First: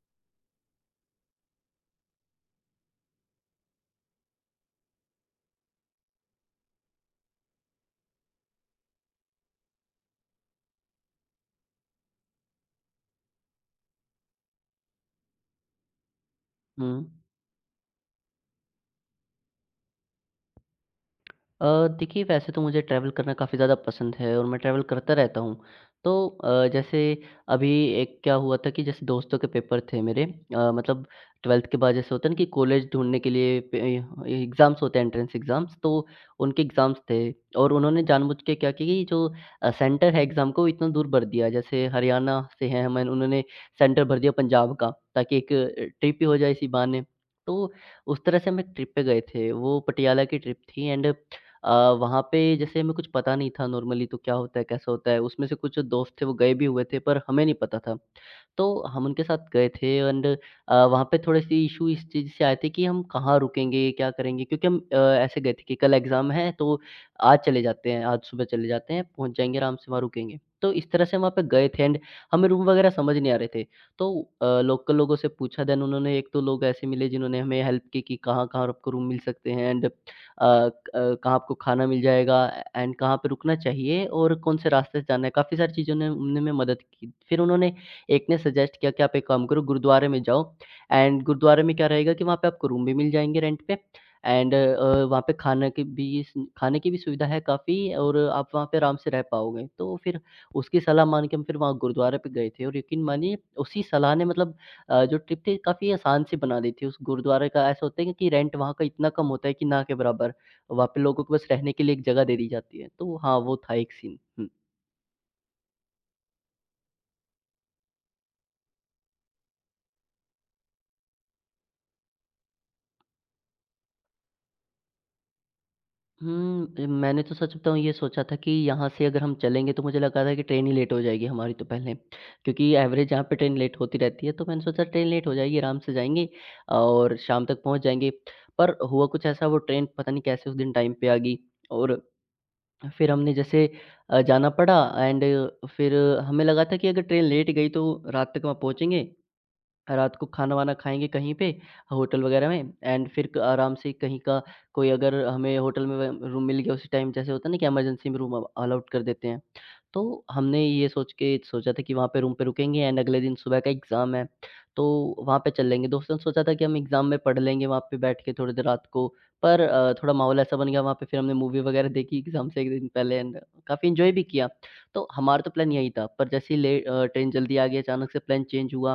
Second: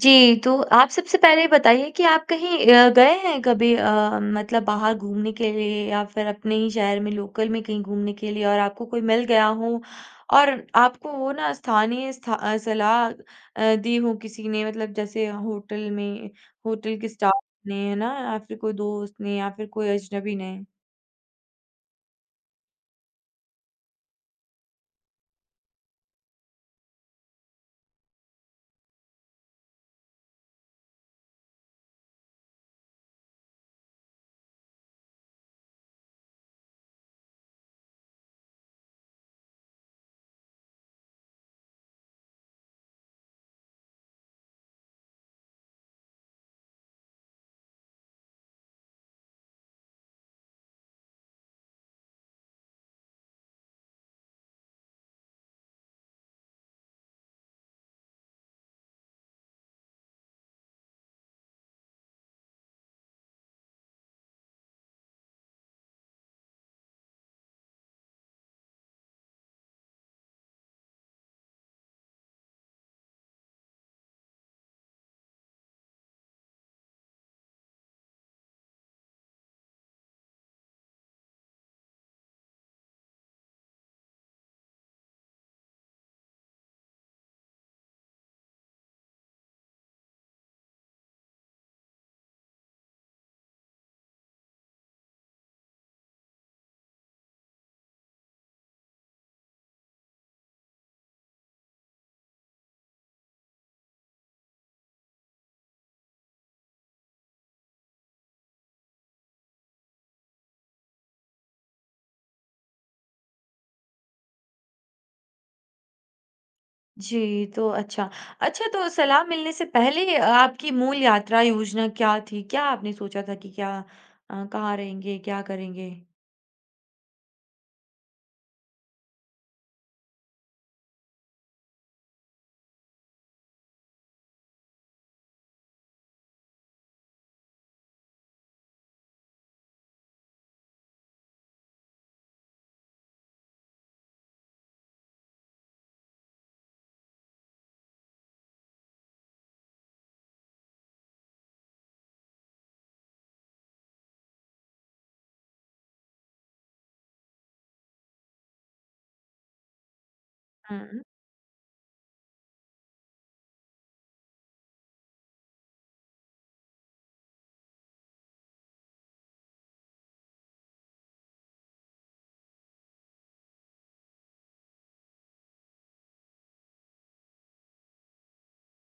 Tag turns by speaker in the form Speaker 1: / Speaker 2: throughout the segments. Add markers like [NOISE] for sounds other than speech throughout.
Speaker 1: जी, तो आप सबसे पहले ये बताइए कि आप कहीं गए हैं कभी मतलब बाहर घूमने के लिए या फिर अपने ही शहर में लोकल में कहीं घूमने के लिए और आपको कोई मिल गया हो और आपको वो ना स्थानीय सलाह दी हो किसी ने मतलब जैसे होटल में
Speaker 2: हुँ।
Speaker 1: होटल के स्टाफ ने, है ना? या फिर कोई दोस्त ने या फिर कोई अजनबी ने?
Speaker 2: देखिए वैसे तो मुझे ट्रैवल करना काफ़ी ज़्यादा पसंद है और मैं ट्रैवल करता रहता हूँ। तो जैसे अभी एक क्या हुआ था कि जैसे दोस्तों के पेपर थे मेरे, मतलब 12th के बाद जैसे होता है ना कि कॉलेज ढूँढने के लिए पे एग्ज़ाम्स होते हैं, एंट्रेंस एग्ज़ाम्स। तो उनके एग्ज़ाम्स थे, और उन्होंने जानबूझ के क्या किया कि जो सेंटर है एग्ज़ाम को इतना दूर भर दिया। जैसे हरियाणा से हैं हम, उन्होंने सेंटर भर दिया पंजाब का, ताकि एक ट्रिप ही हो जाए इसी बहाने। तो उस तरह से हम एक ट्रिप पे गए थे। वो पटियाला की ट्रिप थी। एंड अ, वहाँ पे जैसे हमें कुछ पता नहीं था नॉर्मली तो क्या होता है, कैसा होता है? उसमें से कुछ जो दोस्त थे वो गए भी हुए थे, पर हमें नहीं पता था। तो हम उनके साथ गए थे। एंड वहाँ पे थोड़े-से इश्यू इस चीज़ से आए थे कि हम कहाँ रुकेंगे, क्या करेंगे? क्योंकि हम ऐसे गए थे कि कल एग्ज़ाम है, तो आज चले जाते हैं, आज सुबह चले जाते हैं, पहुँच जाएँगे आराम से, वहाँ रुकेंगे। तो इस तरह से हम वहाँ पे गए थे, एंड हमें रूम वगैरह समझ नहीं आ रहे थे। तो लोकल लोगों से पूछा, देन उन्होंने, एक दो लोग ऐसे मिले जिन्होंने हमें हेल्प की, कि कहाँ-कहाँ आपको रूम मिल सकते हैं, एंड अ, क कहाँ आपको खाना मिल जाएगा, एंड कहाँ पे रुकना चाहिए, और कौन से रास्ते से जाना है। काफ़ी सारी चीज़ों ने, उन्होंने हमें मदद की। फिर उन्होंने एक ने सजेस्ट किया कि आप एक काम करो, गुरुद्वारे में जाओ। एंड गुरुद्वारे में क्या रहेगा कि वहाँ पे आपको रूम भी मिल जाएँगे रेंट पे, एंड वहाँ पे खाना की भी खाने की भी सुविधा है काफ़ी, और आप वहाँ पे आराम से रह पाओगे। तो फिर उसकी सलाह मान के हम फिर वहाँ गुरुद्वारे पे गए थे, और यकीन मानिए उसी सलाह ने, मतलब, जो ट्रिप थी काफ़ी आसान सी बना दी थी। उस गुरुद्वारे का ऐसा होता है कि रेंट वहाँ का इतना कम होता है कि ना के बराबर। वहाँ पे लोगों को बस रहने के लिए एक जगह दे दी जाती है। तो हाँ, वो था एक सीन। हुँ।
Speaker 1: जी, तो अच्छा। अच्छा तो सलाह मिलने से पहले आपकी मूल यात्रा योजना क्या थी? क्या आपने सोचा था कि क्या कहाँ रहेंगे, क्या करेंगे?
Speaker 2: हुँ, मैंने, तो सच बताऊँ, ये सोचा था कि यहाँ से अगर हम चलेंगे, तो मुझे लगा था कि ट्रेन ही लेट हो जाएगी हमारी तो, पहले। क्योंकि एवरेज यहाँ पे ट्रेन लेट होती रहती है, तो मैंने सोचा ट्रेन लेट हो जाएगी, आराम से जाएँगे और शाम तक पहुँच जाएँगे। पर हुआ कुछ ऐसा, वो ट्रेन पता नहीं कैसे उस दिन टाइम पे आ गई, और फिर हमने जैसे जाना पड़ा। एंड फिर हमें लगा था कि अगर ट्रेन लेट गई तो रात तक वहाँ पहुँचेंगे, रात को खाना-वाना खाएँगे कहीं पे, होटल वगैरह में। एंड फिर क आराम से कहीं का कोई, अगर हमें होटल में व रूम मिल गया उसी टाइम, जैसे होता है ना कि इमरजेंसी में रूम अलॉट कर देते हैं। तो हमने ये
Speaker 1: हुँ।
Speaker 2: सोच के सोचा था कि वहाँ पे रूम पे रुकेंगे, एंड अगले दिन सुबह का एग्ज़ाम है, तो वहाँ पे चल लेंगे। दोस्तों ने सोचा था कि हम एग्ज़ाम में पढ़ लेंगे वहाँ पे बैठ के थोड़ी देर रात को, पर थोड़ा माहौल ऐसा बन गया वहाँ पे, फिर हमने मूवी वगैरह देखी एग्ज़ाम से 1 दिन पहले, एंड काफ़ी एन्जॉय भी किया। तो हमारा तो प्लान यही था, पर जैसे ही ट्रेन जल्दी आ गई, अचानक से प्लान चेंज हुआ।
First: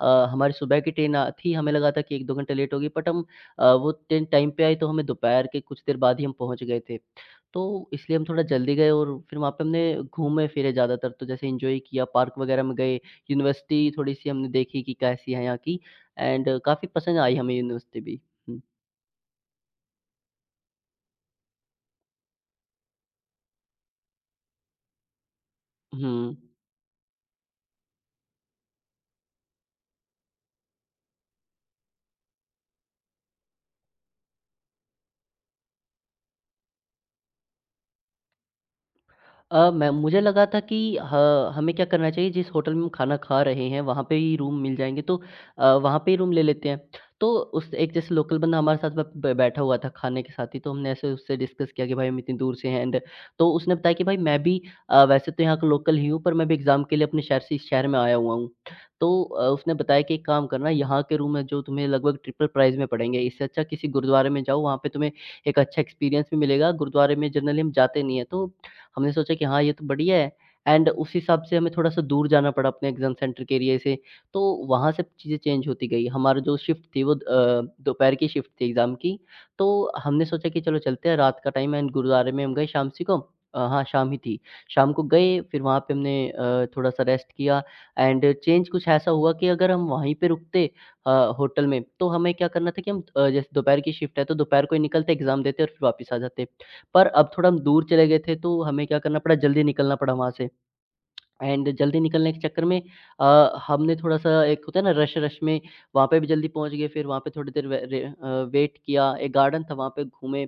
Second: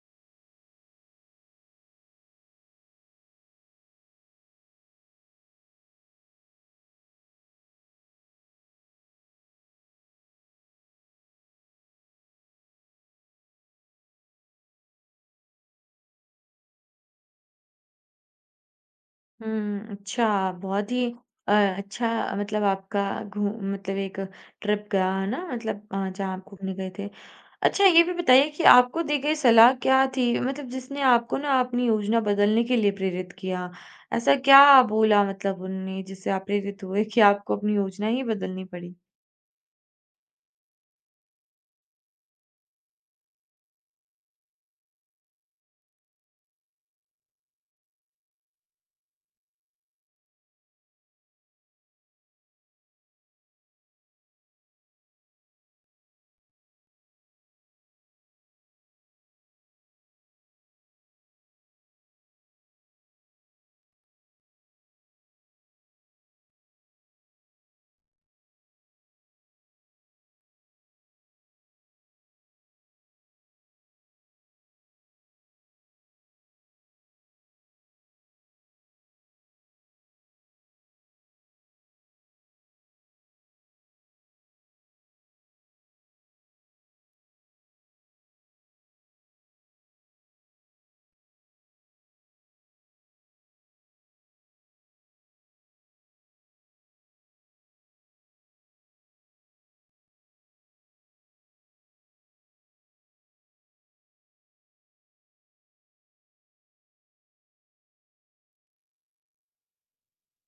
Speaker 2: हमारी सुबह की ट्रेन थी, हमें लगा था कि 1-2 घंटे लेट होगी, बट वो ट्रेन टाइम पे आई, तो हमें दोपहर के कुछ देर बाद ही हम पहुँच गए थे। तो इसलिए हम थोड़ा जल्दी गए, और फिर वहाँ पे हमने घूमे-फिरे ज़्यादातर, तो जैसे एन्जॉय किया, पार्क वगैरह में गए, यूनिवर्सिटी थोड़ी-सी हमने देखी कि कैसी है यहाँ की, एंड काफ़ी पसंद आई हमें यूनिवर्सिटी भी। हुँ,
Speaker 1: हुँ, अच्छा बहुत ही अच्छा मतलब आपका घू मतलब एक ट्रिप गया है ना मतलब जहाँ
Speaker 2: हुँ।
Speaker 1: आप घूमने गए थे। अच्छा ये भी बताइए कि आपको दी गई सलाह क्या थी? मतलब जिसने आपको ना अपनी योजना बदलने के लिए प्रेरित किया? ऐसा क्या बोला मतलब उन्होंने जिससे आप प्रेरित हुए कि आपको अपनी योजना ही बदलनी पड़ी?
Speaker 2: अ, मैं मुझे लगा था कि ह हमें क्या करना चाहिए, जिस होटल में हम खाना खा रहे हैं वहाँ पे ही रूम मिल जाएँगे, तो वहाँ पे ही रूम ले लेते हैं। तो उस एक जैसे लोकल बंदा हमारे साथ ब ब बैठा हुआ था खाने के साथ ही, तो हमने ऐसे उससे डिस्कस किया कि भाई हम इतनी दूर से हैं, एंड तो उसने बताया कि भाई मैं भी, वैसे तो यहाँ का लोकल ही हूँ, पर मैं भी एग्ज़ाम के लिए अपने शहर से इस शहर में आया हुआ हूँ। तो उसने बताया कि एक काम करना, यहाँ के रूम है जो तुम्हें लगभग ट्रिपल प्राइस में पड़ेंगे। इससे अच्छा किसी गुरुद्वारे में जाओ, वहाँ पे तुम्हें एक अच्छा एक्सपीरियंस भी मिलेगा। गुरुद्वारे में जनरली हम जाते नहीं हैं, तो हमने सोचा कि हाँ, ये तो बढ़िया है, एंड उस हिसाब से हमें थोड़ा-सा दूर जाना पड़ा अपने एग्ज़ाम सेंटर के एरिया से, तो वहाँ से चीज़ें चेंज होती गई। हमारा जो शिफ्ट थी वो दोपहर की शिफ्ट थी एग्ज़ाम की, तो हमने सोचा कि चलो चलते हैं, रात का टाइम है, एंड गुरुद्वारे में हम गए शामसी को, हाँ, शाम ही थी। शाम को गए, फिर वहाँ पे हमने थोड़ा-सा रेस्ट किया, एंड चेंज कुछ ऐसा हुआ कि अगर हम वहीं पे रुकते अ, होटल में, तो हमें क्या करना था कि हम, जैसे दोपहर की शिफ्ट है, तो दोपहर को ही निकलते, एग्ज़ाम देते और फिर वापस आ जाते। पर अब थोड़ा हम दूर चले गए थे, तो हमें क्या करना पड़ा, जल्दी निकलना पड़ा वहाँ से। एंड जल्दी निकलने के चक्कर में हमने थोड़ा-सा, एक होता है ना रश, रश में वहाँ पे भी जल्दी पहुँच गए, फिर वहाँ पे थोड़ी देर वेट किया, एक गार्डन था वहाँ पे घूमे,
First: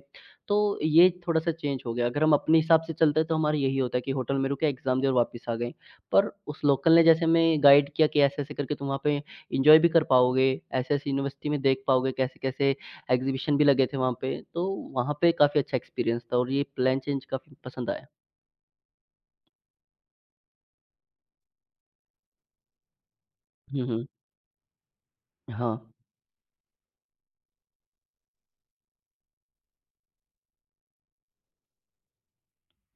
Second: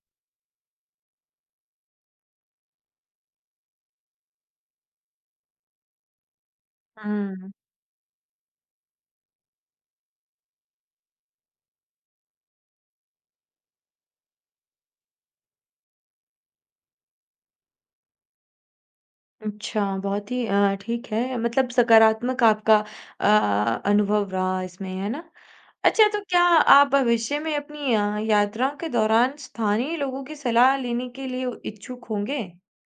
Speaker 2: तो ये थोड़ा-सा चेंज हो गया। अगर हम अपने हिसाब से चलते तो हमारा यही होता है कि होटल में रुके, एग्ज़ाम दिए और वापस आ गए। पर उस लोकल ने जैसे
Speaker 1: हुँ।
Speaker 2: हमें गाइड किया कि ऐसे-ऐसे करके तुम वहाँ पे एन्जॉय भी कर पाओगे, ऐसे-ऐसे यूनिवर्सिटी में देख पाओगे, कैसे-कैसे एग्ज़िबिशन भी लगे थे वहाँ पे, तो वहाँ पे काफ़ी अच्छा एक्सपीरियंस था और ये प्लान चेंज काफ़ी पसंद आया।
Speaker 1: अच्छा, बहुत ही ठीक है मतलब सकारात्मक आपका
Speaker 2: हुँ,
Speaker 1: अ,
Speaker 2: हुँ।
Speaker 1: अनुभव रहा इसमें, है ना?
Speaker 2: हाँ।
Speaker 1: अच्छा तो क्या आप भविष्य में अपनी यात्रा के दौरान स्थानीय लोगों की सलाह लेने के लिए इच्छुक होंगे?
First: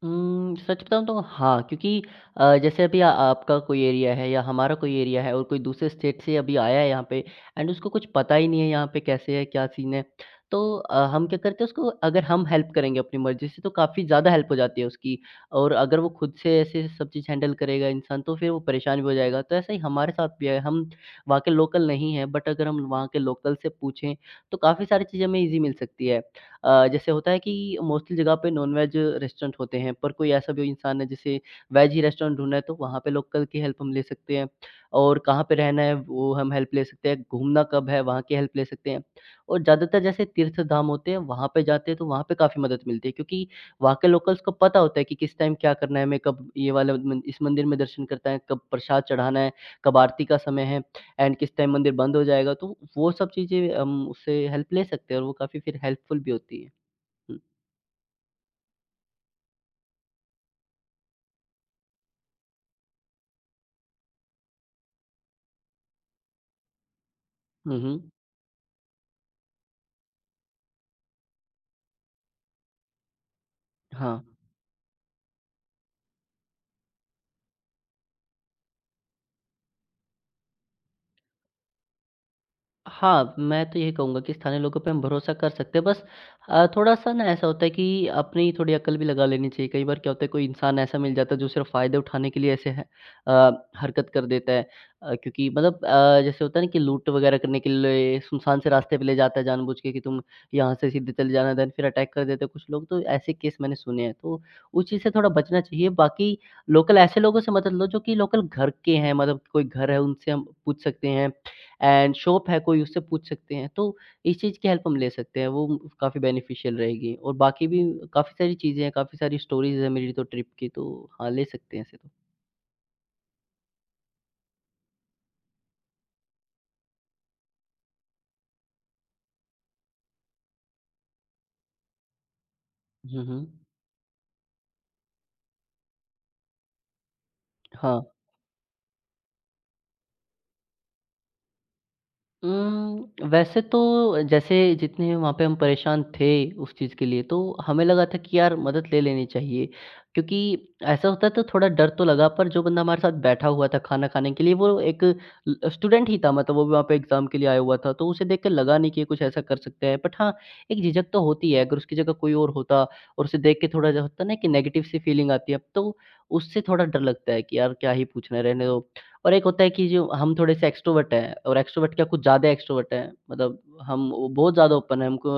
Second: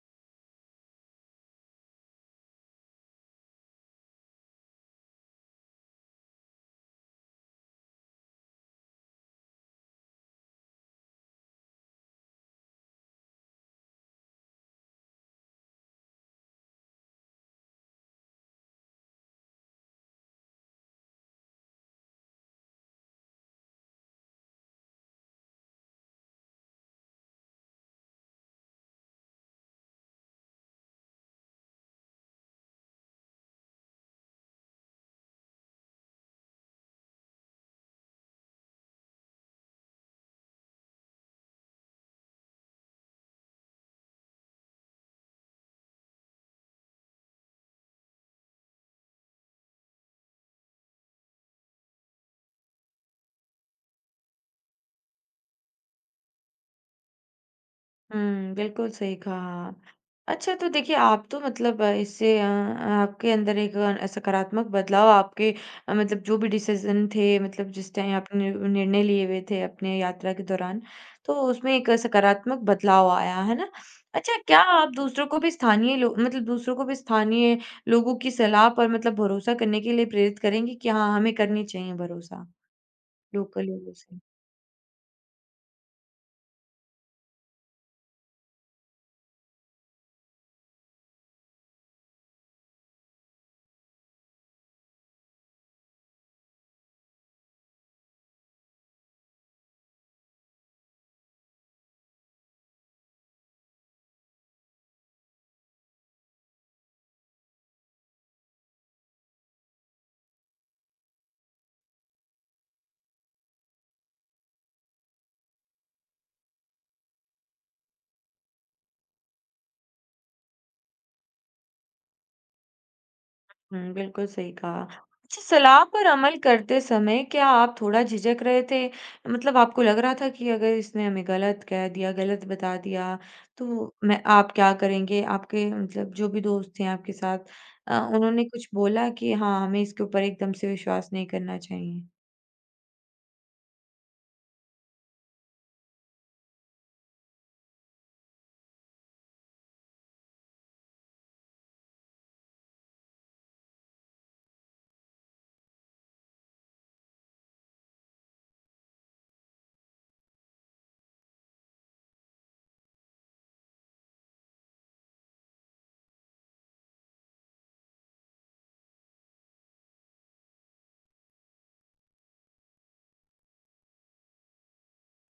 Speaker 2: सच बताऊँ तो हाँ, क्योंकि जैसे अभी आ आपका कोई एरिया है या हमारा कोई एरिया है, और कोई दूसरे स्टेट से अभी आया है यहाँ पे, एंड उसको कुछ पता ही नहीं है यहाँ पे कैसे है, क्या सीन है। तो हम क्या करते हैं, उसको अगर हम हेल्प करेंगे अपनी मर्ज़ी से, तो काफ़ी ज़्यादा हेल्प हो जाती है उसकी, और अगर वो खुद से ऐसे सब चीज़ हैंडल करेगा इंसान तो फिर वो परेशान भी हो जाएगा। तो ऐसा ही हमारे साथ भी है, हम वहाँ के लोकल नहीं हैं, बट अगर हम वहाँ के लोकल से पूछें तो काफ़ी सारी चीज़ें हमें ईज़ी मिल सकती है। जैसे होता है कि मोस्टली जगह पे नॉन-वेज रेस्टोरेंट होते हैं, पर कोई ऐसा भी इंसान है जिसे वेज ही रेस्टोरेंट ढूँढना है, तो वहाँ पे लोकल की हेल्प हम ले सकते हैं, और कहाँ पे रहना है, वो हम हेल्प ले सकते हैं, घूमना कब है, वहाँ की हेल्प ले सकते हैं। और ज़्यादातर जैसे तीर्थ धाम होते हैं, वहाँ पे जाते हैं, तो वहाँ पे काफ़ी मदद मिलती है, क्योंकि वहाँ के लोकल्स को पता होता है कि किस टाइम क्या करना है, हमें कब, ये वाला मन, इस मंदिर में दर्शन करना है, कब प्रसाद चढ़ाना है, कब आरती का समय है। एंड किस टाइम मंदिर बंद हो जाएगा, तो वो सब चीज़ें हम उससे हेल्प ले सकते हैं, और वो काफ़ी फिर हेल्पफुल भी होती है। हुँ।
Speaker 1: हुँ, बिल्कुल सही कहा। अच्छा तो देखिए आप तो मतलब इससे आपके अंदर एक सकारात्मक बदलाव आपके मतलब जो भी डिसीज़न थे मतलब
Speaker 2: हुँ,
Speaker 1: जिस
Speaker 2: हुँ।
Speaker 1: टाइम आपने निर्णय लिए हुए थे अपने यात्रा के दौरान, तो उसमें एक सकारात्मक बदलाव आया, है ना?
Speaker 2: हाँ।
Speaker 1: अच्छा क्या आप दूसरों को भी स्थानीय लो मतलब दूसरों को भी स्थानीय लोगों की सलाह पर मतलब भरोसा करने के लिए प्रेरित करेंगे कि हाँ, हमें करनी चाहिए भरोसा
Speaker 2: हाँ,
Speaker 1: लोकल
Speaker 2: मैं तो यही
Speaker 1: लोगों से?
Speaker 2: कहूँगा कि स्थानीय लोगों पे हम भरोसा कर सकते हैं। बस थोड़ा-सा ना ऐसा होता है कि अपनी थोड़ी अकल भी लगा लेनी चाहिए। कई बार क्या होता है, कोई इंसान ऐसा मिल जाता है जो सिर्फ़ फ़ायदे उठाने के लिए ऐसे है, अ, हरकत कर देता है। क्योंकि मतलब, जैसे होता है ना कि लूट वगैरह करने के लिए सुनसान से रास्ते पे ले जाता है जानबूझ के कि तुम यहाँ से सीधे चले जाना, देन फिर अटैक कर देते हैं कुछ लोग। तो ऐसे केस मैंने सुने हैं। तो उस चीज़ से थोड़ा बचना चाहिए। बाकी लोकल ऐसे लोगों से मदद लो जो कि लोकल घर के हैं, मतलब कोई घर है उनसे हम पूछ सकते हैं। एंड शॉप है कोई, उससे पूछ सकते हैं, तो इस चीज़ की हेल्प हम ले सकते हैं, वो काफ़ी बेनिफिशियल रहेगी, और बाकी भी काफ़ी सारी चीज़ें हैं, काफ़ी सारी स्टोरीज़ है मेरी तो ट्रिप की, तो हाँ, ले सकते हैं ऐसे तो।
Speaker 1: हुँ, बिल्कुल सही कहा। अच्छा सलाह पर अमल करते समय क्या आप थोड़ा झिझक रहे थे? मतलब आपको लग रहा था कि अगर इसने हमें गलत कह दिया, गलत बता दिया,
Speaker 2: हुँ, हुँ।
Speaker 1: तो मैं आप क्या करेंगे? आपके मतलब जो भी दोस्त थे आपके साथ
Speaker 2: हाँ।
Speaker 1: उन्होंने कुछ बोला कि हाँ, हमें इसके ऊपर एकदम से विश्वास नहीं करना चाहिए?
Speaker 2: वैसे तो, जैसे जितने वहाँ पे हम परेशान थे उस चीज़ के लिए, तो हमें लगा था कि यार मदद ले लेनी चाहिए। क्योंकि ऐसा होता है तो थोड़ा डर तो लगा पर जो बंदा हमारे साथ बैठा हुआ था खाना खाने के लिए वो एक ल स्टूडेंट ही था, मतलब वो भी वहाँ पे एग्ज़ाम के लिए आया हुआ था। तो उसे देख के लगा नहीं कि ये कुछ ऐसा कर सकता है। बट हाँ, एक झिझक तो होती है अगर उसकी जगह कोई और होता और उसे देख के थोड़ा जो होता है ना कि नेगेटिव सी फीलिंग आती है। अब तो उससे थोड़ा डर लगता है कि यार क्या ही पूछना है, रहने दो। और एक होता है कि जो हम थोड़े-से एक्स्ट्रोवर्ट हैं, और एक्स्ट्रोवर्ट क्या कुछ ज़्यादा एक्स्ट्रोवर्ट हैं। मतलब हम वो बहुत ज़्यादा ओपन हैं, हमको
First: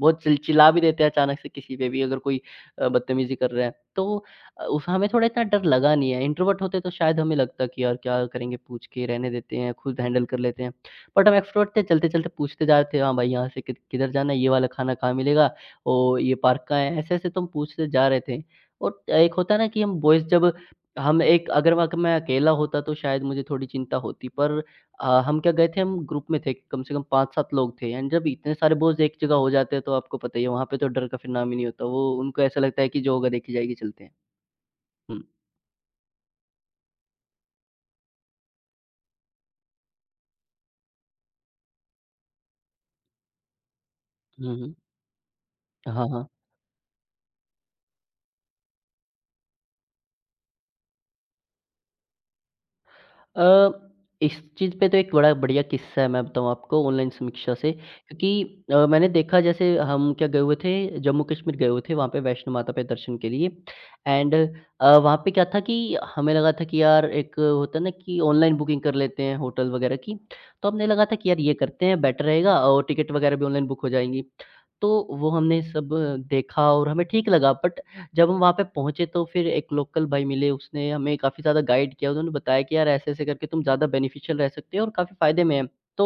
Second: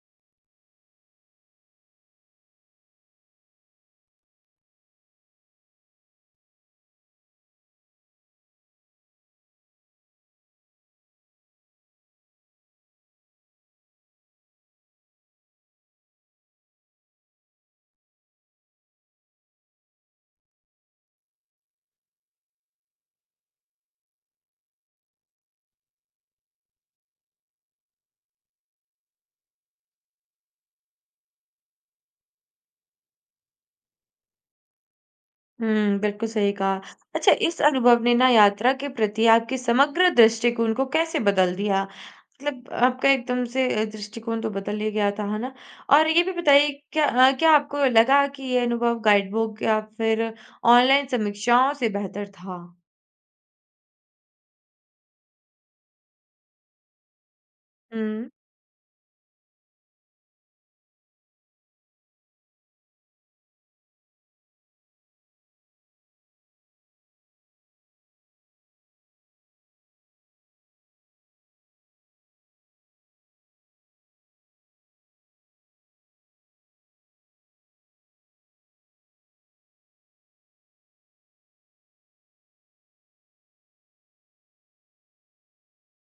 Speaker 2: बहुत चिल चिल्ला भी देते हैं अचानक से किसी पे भी अगर कोई बदतमीज़ी कर रहा है। तो अ, उस हमें थोड़ा इतना डर लगा नहीं है। इंट्रोवर्ट होते तो शायद हमें लगता कि यार क्या करेंगे पूछ के, रहने देते हैं, खुद हैंडल कर लेते हैं। बट हम एक्स्ट्रोवर्ट थे, चलते-चलते पूछते जा रहे थे, हाँ भाई यहाँ से कि किधर जाना है, ये वाला खाना कहाँ मिलेगा, ओ ये पार्क कहाँ है, ऐसे-ऐसे तो हम पूछते जा रहे थे। और एक होता है ना कि हम बॉयज़ जब हम एक अगर वहाँ क मैं अकेला होता तो शायद मुझे थोड़ी चिंता होती, पर हम क्या गए थे, हम ग्रुप में थे, कम से कम 5-7 लोग थे एंड जब इतने सारे बोझ एक जगह हो जाते हैं तो आपको पता ही है, वहाँ पे तो डर का फिर नाम ही नहीं होता। वो उनको ऐसा लगता है कि जो होगा देखी जाएगी, चलते हैं। हुँ।
Speaker 1: हुँ, बिल्कुल सही कहा। अच्छा इस अनुभव ने ना यात्रा के प्रति आपके समग्र दृष्टिकोण को कैसे बदल दिया? मतलब आपका एकदम से दृष्टिकोण तो
Speaker 2: हुँ, हुँ।
Speaker 1: बदल ही गया था, है ना?
Speaker 2: हाँ,
Speaker 1: और ये
Speaker 2: हाँ।
Speaker 1: भी बताइए क्या क्या आपको लगा कि ये अनुभव गाइडबुक या फिर ऑनलाइन समीक्षाओं से बेहतर था?
Speaker 2: अ, इस चीज़ पे तो एक बड़ा बढ़िया किस्सा है, मैं बताऊँ आपको ऑनलाइन समीक्षा से,
Speaker 1: हुँ,
Speaker 2: क्योंकि मैंने देखा, जैसे हम क्या गए हुए थे, जम्मू कश्मीर गए हुए थे वहाँ पे वैष्णो माता पे दर्शन के लिए एंड वहाँ पे क्या था कि हमें लगा था कि यार एक होता है ना कि ऑनलाइन बुकिंग कर लेते हैं होटल वगैरह की, तो हमने लगा था कि यार ये करते हैं बेटर रहेगा और टिकट वगैरह भी ऑनलाइन बुक हो जाएँगी। तो वो हमने सब देखा और हमें ठीक लगा, बट जब हम वहाँ पे पहुँचे तो फिर एक लोकल भाई मिले, उसने हमें काफ़ी ज़्यादा गाइड किया। उन्होंने बताया कि यार ऐसे-ऐसे करके तुम ज़्यादा बेनिफिशियल रह सकते हो और काफ़ी फ़ायदे में है। तो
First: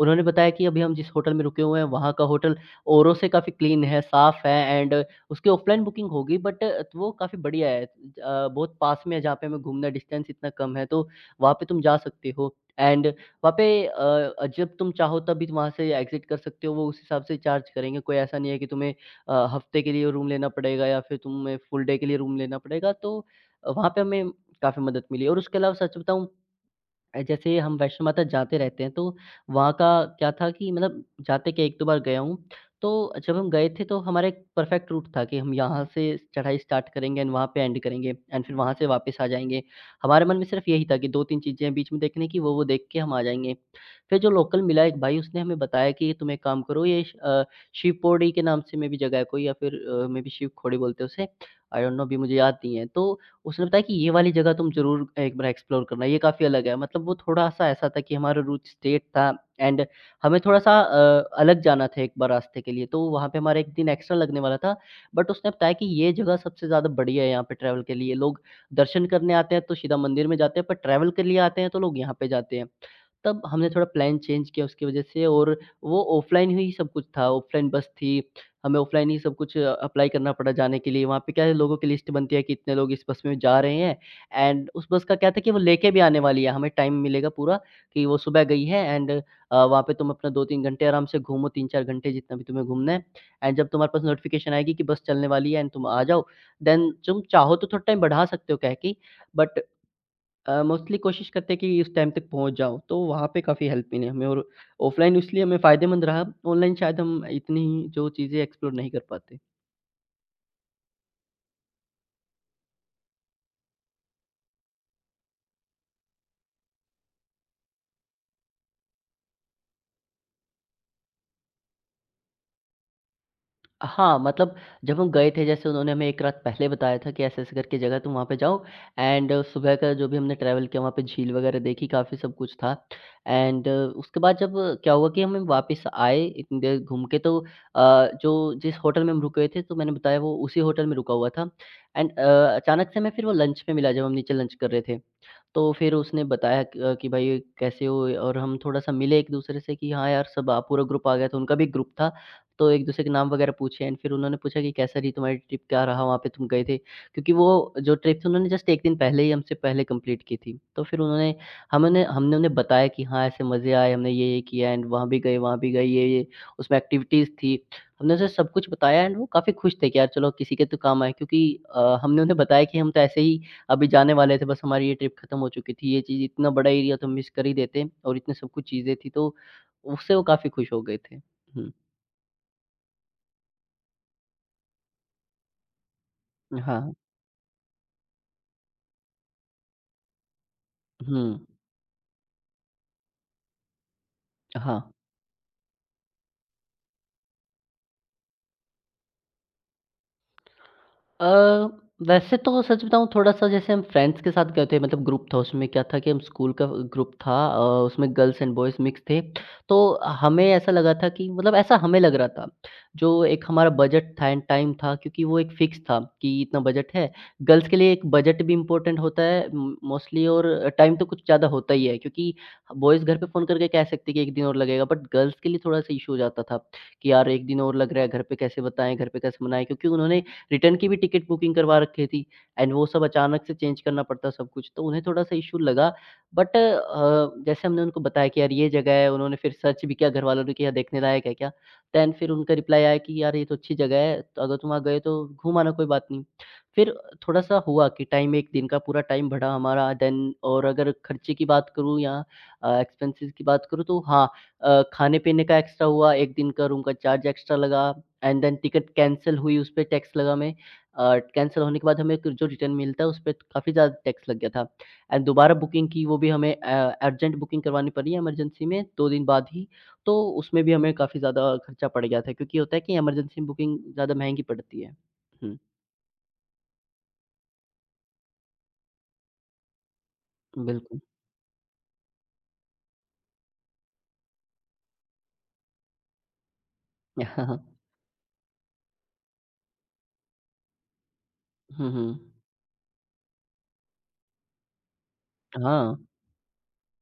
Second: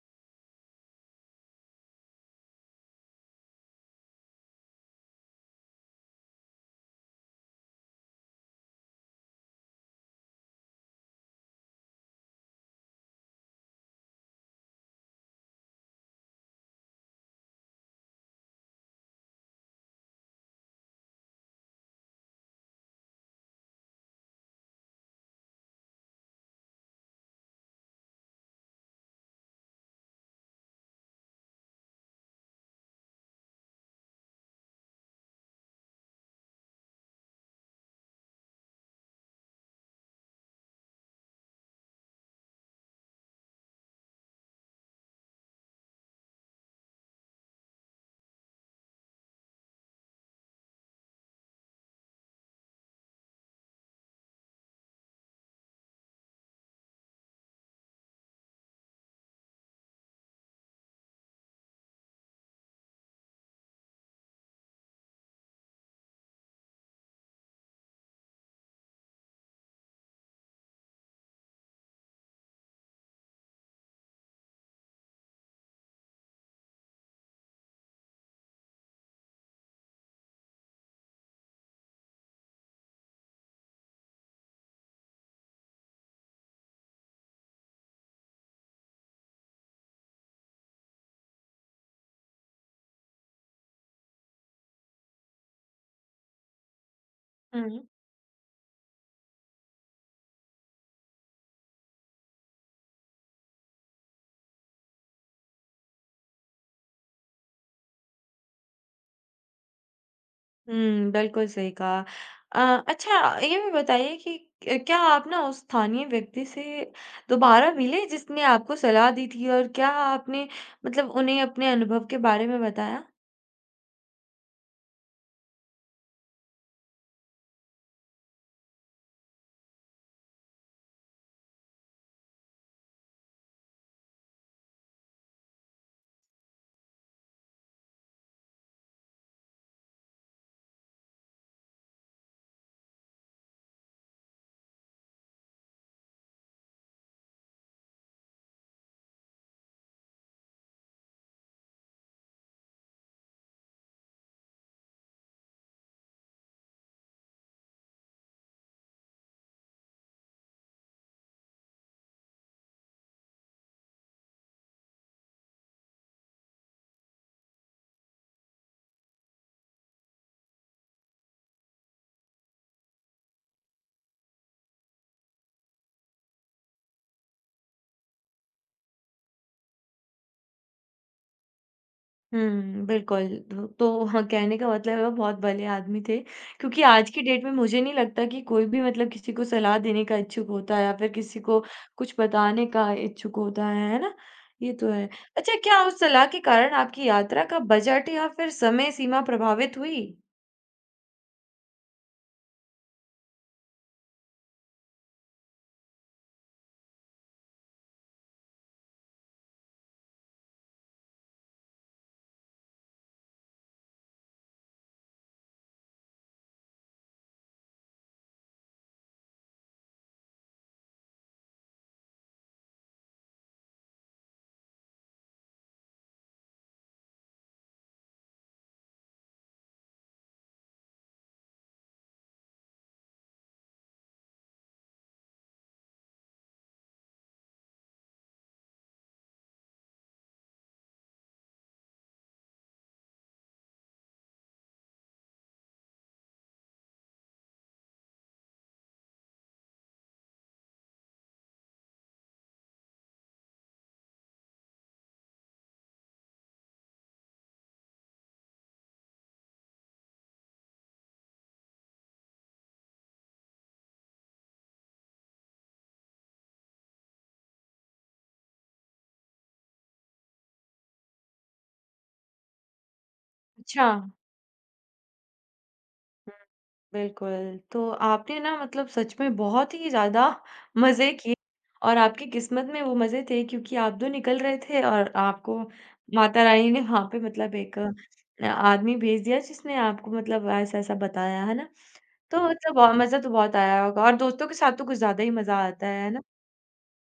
Speaker 2: उन्होंने बताया कि अभी हम जिस होटल में रुके हुए हैं वहाँ का होटल औरों से काफ़ी क्लीन है, साफ़ है एंड उसकी ऑफ़लाइन बुकिंग होगी बट वो काफ़ी बढ़िया है। बहुत पास में है जहाँ पे हमें घूमना, डिस्टेंस इतना कम है, तो वहाँ पे तुम जा सकते हो एंड वहाँ पे जब तुम चाहो तभी तुम वहाँ से एग्ज़िट कर सकते हो, वो उस हिसाब से चार्ज करेंगे। कोई ऐसा नहीं है कि तुम्हें हफ़्ते के लिए रूम लेना पड़ेगा या फिर तुम्हें फुल डे के लिए रूम लेना पड़ेगा, तो वहाँ पे हमें काफ़ी मदद मिली। और उसके अलावा सच बताऊँ, जैसे हम वैष्णो माता जाते रहते हैं, तो वहाँ का क्या था कि मतलब जाते क्या 1-2 बार गया हूँ, तो जब हम गए थे तो हमारा एक परफ़ेक्ट रूट था कि हम यहाँ से चढ़ाई स्टार्ट करेंगे एंड वहाँ पे एंड करेंगे एंड फिर वहाँ से वापस आ जाएँगे। हमारे मन में सिर्फ़ यही था कि 2-3 चीज़ें हैं बीच में देखने की, वो देख के हम आ जाएँगे। फिर जो लोकल मिला एक भाई, उसने हमें बताया कि तुम एक काम करो, ये शिवपोड़ी के नाम से मे बी जगह है कोई, या फिर मे बी शिवखोड़ी बोलते हैं उसे, आई डोंट नो, अभी मुझे याद नहीं है। तो उसने बताया कि ये वाली जगह तुम ज़रूर एक बार एक्सप्लोर करना, ये काफ़ी अलग है। मतलब वो थोड़ा-सा ऐसा था कि हमारा रूट स्टेट था एंड हमें थोड़ा-सा अलग जाना था एक बार रास्ते के लिए, तो वहाँ पे हमारा 1 दिन एक्स्ट्रा लगने वाला था। बट उसने बताया कि ये जगह सबसे ज़्यादा बढ़िया है यहाँ पे ट्रैवल के लिए। लोग दर्शन करने आते हैं तो सीधा मंदिर में जाते हैं, पर ट्रैवल के लिए आते हैं तो लोग यहाँ पे जाते हैं। तब हमने थोड़ा प्लान चेंज किया उसकी वजह से और वो ऑफ़लाइन ही सब कुछ था, ऑफ़लाइन बस थी। हमें ऑफ़लाइन ही सब कुछ अप्लाई करना पड़ा जाने के लिए। वहाँ पे क्या है, लोगों की लिस्ट बनती है कि इतने लोग इस बस में जा रहे हैं एंड उस बस का क्या था कि वो लेके भी आने वाली है। हमें टाइम मिलेगा पूरा कि वो सुबह गई है एंड वहाँ पे तुम अपना 2-3 घंटे आराम से घूमो, 3-4 घंटे जितना भी तुम्हें घूमना है एंड जब तुम्हारे पास नोटिफ़िकेशन आएगी कि बस चलने वाली है एंड तुम आ जाओ, देन तुम चाहो तो
Speaker 1: हुँ।
Speaker 2: थोड़ा टाइम बढ़ा सकते हो कह के, बट मोस्टली कोशिश करते हैं कि उस टाइम तक पहुँच जाओ, तो वहाँ पे काफ़ी हेल्प मिली हमें और ऑफ़लाइन इसलिए हमें फ़ायदेमंद रहा, ऑनलाइन शायद हम इतनी जो चीज़ें एक्सप्लोर नहीं कर पाते।
Speaker 1: हुँ, बिल्कुल सही कहा। अ, अच्छा ये भी बताइए कि क क्या आप ना उस स्थानीय व्यक्ति से दोबारा मिले जिसने आपको सलाह दी थी और क्या आपने मतलब उन्हें अपने अनुभव के बारे में बताया?
Speaker 2: हाँ, मतलब जब हम गए थे, जैसे उन्होंने हमें 1 रात पहले बताया था कि ऐसे-ऐसे करके जगह है, तुम वहाँ पे जाओ एंड सुबह का जो भी हमने ट्रैवल किया, वहाँ पे झील वगैरह देखी, काफ़ी सब कुछ था एंड उसके बाद जब क्या हुआ कि हम वापस आए इतनी देर घूम के, तो जो जिस होटल में हम रुके हुए थे, तो मैंने बताया वो उसी होटल में रुका हुआ था एंड अचानक से हमें फिर वो लंच पे मिला जब हम नीचे लंच कर रहे थे। तो फिर उसने बताया कि भाई कैसे हो? और हम थोड़ा-सा मिले एक-दूसरे से कि हाँ यार, सब आ पूरा ग्रुप आ गया था, उनका भी ग्रुप था। तो एक-दूसरे के नाम वगैरह पूछे एंड फिर उन्होंने पूछा कि कैसा रही तुम्हारी ट्रिप? क्या रहा, वहाँ पे तुम गए थे? क्योंकि वो जो ट्रिप थी उन्होंने जस्ट 1 दिन पहले ही हमसे पहले कंप्लीट की थी। तो फिर उन्होंने हमने हमने उन्हें बताया कि हाँ ऐसे मज़े आए, हमने ये-ये किया एंड वहाँ भी गए, ये-ये उसमें एक्टिविटीज़ थी। हमने उसे सब कुछ बताया एंड वो काफ़ी खुश थे कि यार चलो किसी के तो काम आए, क्योंकि हमने उन्हें बताया कि हम तो ऐसे ही अभी जाने वाले थे, बस हमारी ये ट्रिप खत्म हो चुकी थी। ये चीज़ इतना बड़ा एरिया तो मिस कर ही देते और इतने सब कुछ चीज़ें थी, तो उससे वो काफ़ी खुश हो गए थे। हुँ,
Speaker 1: हुँ, बिल्कुल। धो तो हाँ, कहने का मतलब है वो बहुत भले आदमी थे क्योंकि
Speaker 2: हाँ।
Speaker 1: आज की डेट में मुझे नहीं लगता कि कोई भी मतलब किसी को सलाह देने का इच्छुक होता है या फिर
Speaker 2: हुँ,
Speaker 1: किसी को कुछ बताने का इच्छुक होता है ना? ये
Speaker 2: हाँ।
Speaker 1: तो है। अच्छा क्या उस सलाह के कारण आपकी यात्रा का बजट या फिर समय सीमा प्रभावित हुई?
Speaker 2: अ, वैसे तो सच बताऊँ, थोड़ा-सा जैसे हम फ्रेंड्स के साथ गए थे मतलब ग्रुप था, उसमें क्या था कि हम स्कूल का ग्रुप था, उसमें गर्ल्स एंड बॉयज़ मिक्स थे। तो हमें ऐसा लगा था कि मतलब ऐसा हमें लग रहा था, जो एक हमारा बजट था एंड टाइम था क्योंकि वो एक फिक्स था कि इतना बजट है। गर्ल्स के लिए एक बजट भी इम्पोर्टेंट होता है म मोस्टली, और टाइम तो कुछ ज़्यादा होता ही है क्योंकि बॉयज़ घर पे फ़ोन करके कह सकते हैं कि 1 दिन और लगेगा, बट गर्ल्स के लिए थोड़ा-सा इश्यू हो जाता था कि यार 1 दिन और लग रहा है, घर पे कैसे बताएँ, घर पे कैसे मनाएँ, क्योंकि उन्होंने रिटर्न की भी टिकट बुकिंग करवा रखी थी एंड वो सब अचानक से चेंज करना पड़ता सब कुछ, तो उन्हें थोड़ा-सा इश्यू लगा, बट जैसे हमने उनको बताया कि यार ये जगह है, उन्होंने फिर सर्च भी किया घरवालों ने कि "यहाँ देखने लायक है क्या?" देन फिर उनका रिप्लाई आया कि "यार ये तो अच्छी जगह है, तो अगर तुम वहाँ गए तो घूम आना, कोई बात नहीं।" फिर थोड़ा-सा हुआ कि टाइम 1 दिन का पूरा टाइम बढ़ा हमारा, देन और अगर खर्चे की बात करूँ या एक्सपेंसेस की बात करूँ तो हाँ, खाने-पीने का एक्स्ट्रा हुआ, 1 दिन का रूम का चार्ज एक्स्ट्रा लगा एंड देन टिकट कैंसल हुई, उसपे टैक्स लगा हमें। कैंसल होने के बाद हमें क जो रिटर्न मिलता है, उसपे काफ़ी ज़्यादा टैक्स लग गया था। एंड दोबारा बुकिंग की, वो भी हमें अर्जेंट बुकिंग करवानी पड़ी, इमरजेंसी में 2 दिन बाद ही। तो उसमें भी हमें काफ़ी ज़्यादा खर्चा पड़ गया था क्योंकि होता है कि इमरजेंसी में बुकिंग
Speaker 1: अच्छा।
Speaker 2: ज़्यादा महँगी पड़ती है। हुँ,
Speaker 1: हुँ, बिल्कुल, तो आपने ना मतलब सच में बहुत ही ज़्यादा
Speaker 2: बिल्कुल।
Speaker 1: मज़े किए और आपकी किस्मत में वो मज़े थे क्योंकि आप तो निकल रहे थे और आपको माता रानी ने वहाँ पे
Speaker 2: [LAUGHS] हाँ,
Speaker 1: मतलब
Speaker 2: हाँ।
Speaker 1: एक आदमी भेज दिया जिसने आपको मतलब ऐसा-ऐसा बताया, है ना?
Speaker 2: हुँ, हुँ।
Speaker 1: तो मतलब मज़ा तो बहुत आया होगा और दोस्तों के साथ तो कुछ ज़्यादा ही मज़ा आता
Speaker 2: हाँ।
Speaker 1: है ना?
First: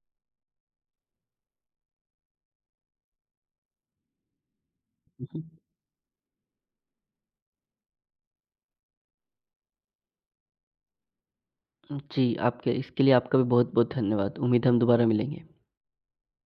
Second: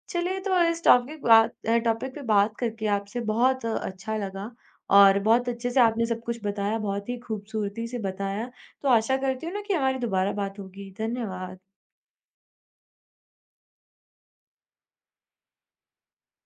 Speaker 1: चलिए तो इस टॉपिक पे बात करके आपसे बहुत अच्छा लगा और
Speaker 2: हुँ, हुँ।
Speaker 1: बहुत अच्छे से आपने सब कुछ बताया, बहुत ही खूबसूरती से बताया। तो आशा करती हूँ ना कि हमारी दोबारा बात होगी। धन्यवाद।
Speaker 2: जी, आपके इसके लिए आपका भी बहुत-बहुत धन्यवाद। उम्मीद है हम दोबारा मिलेंगे।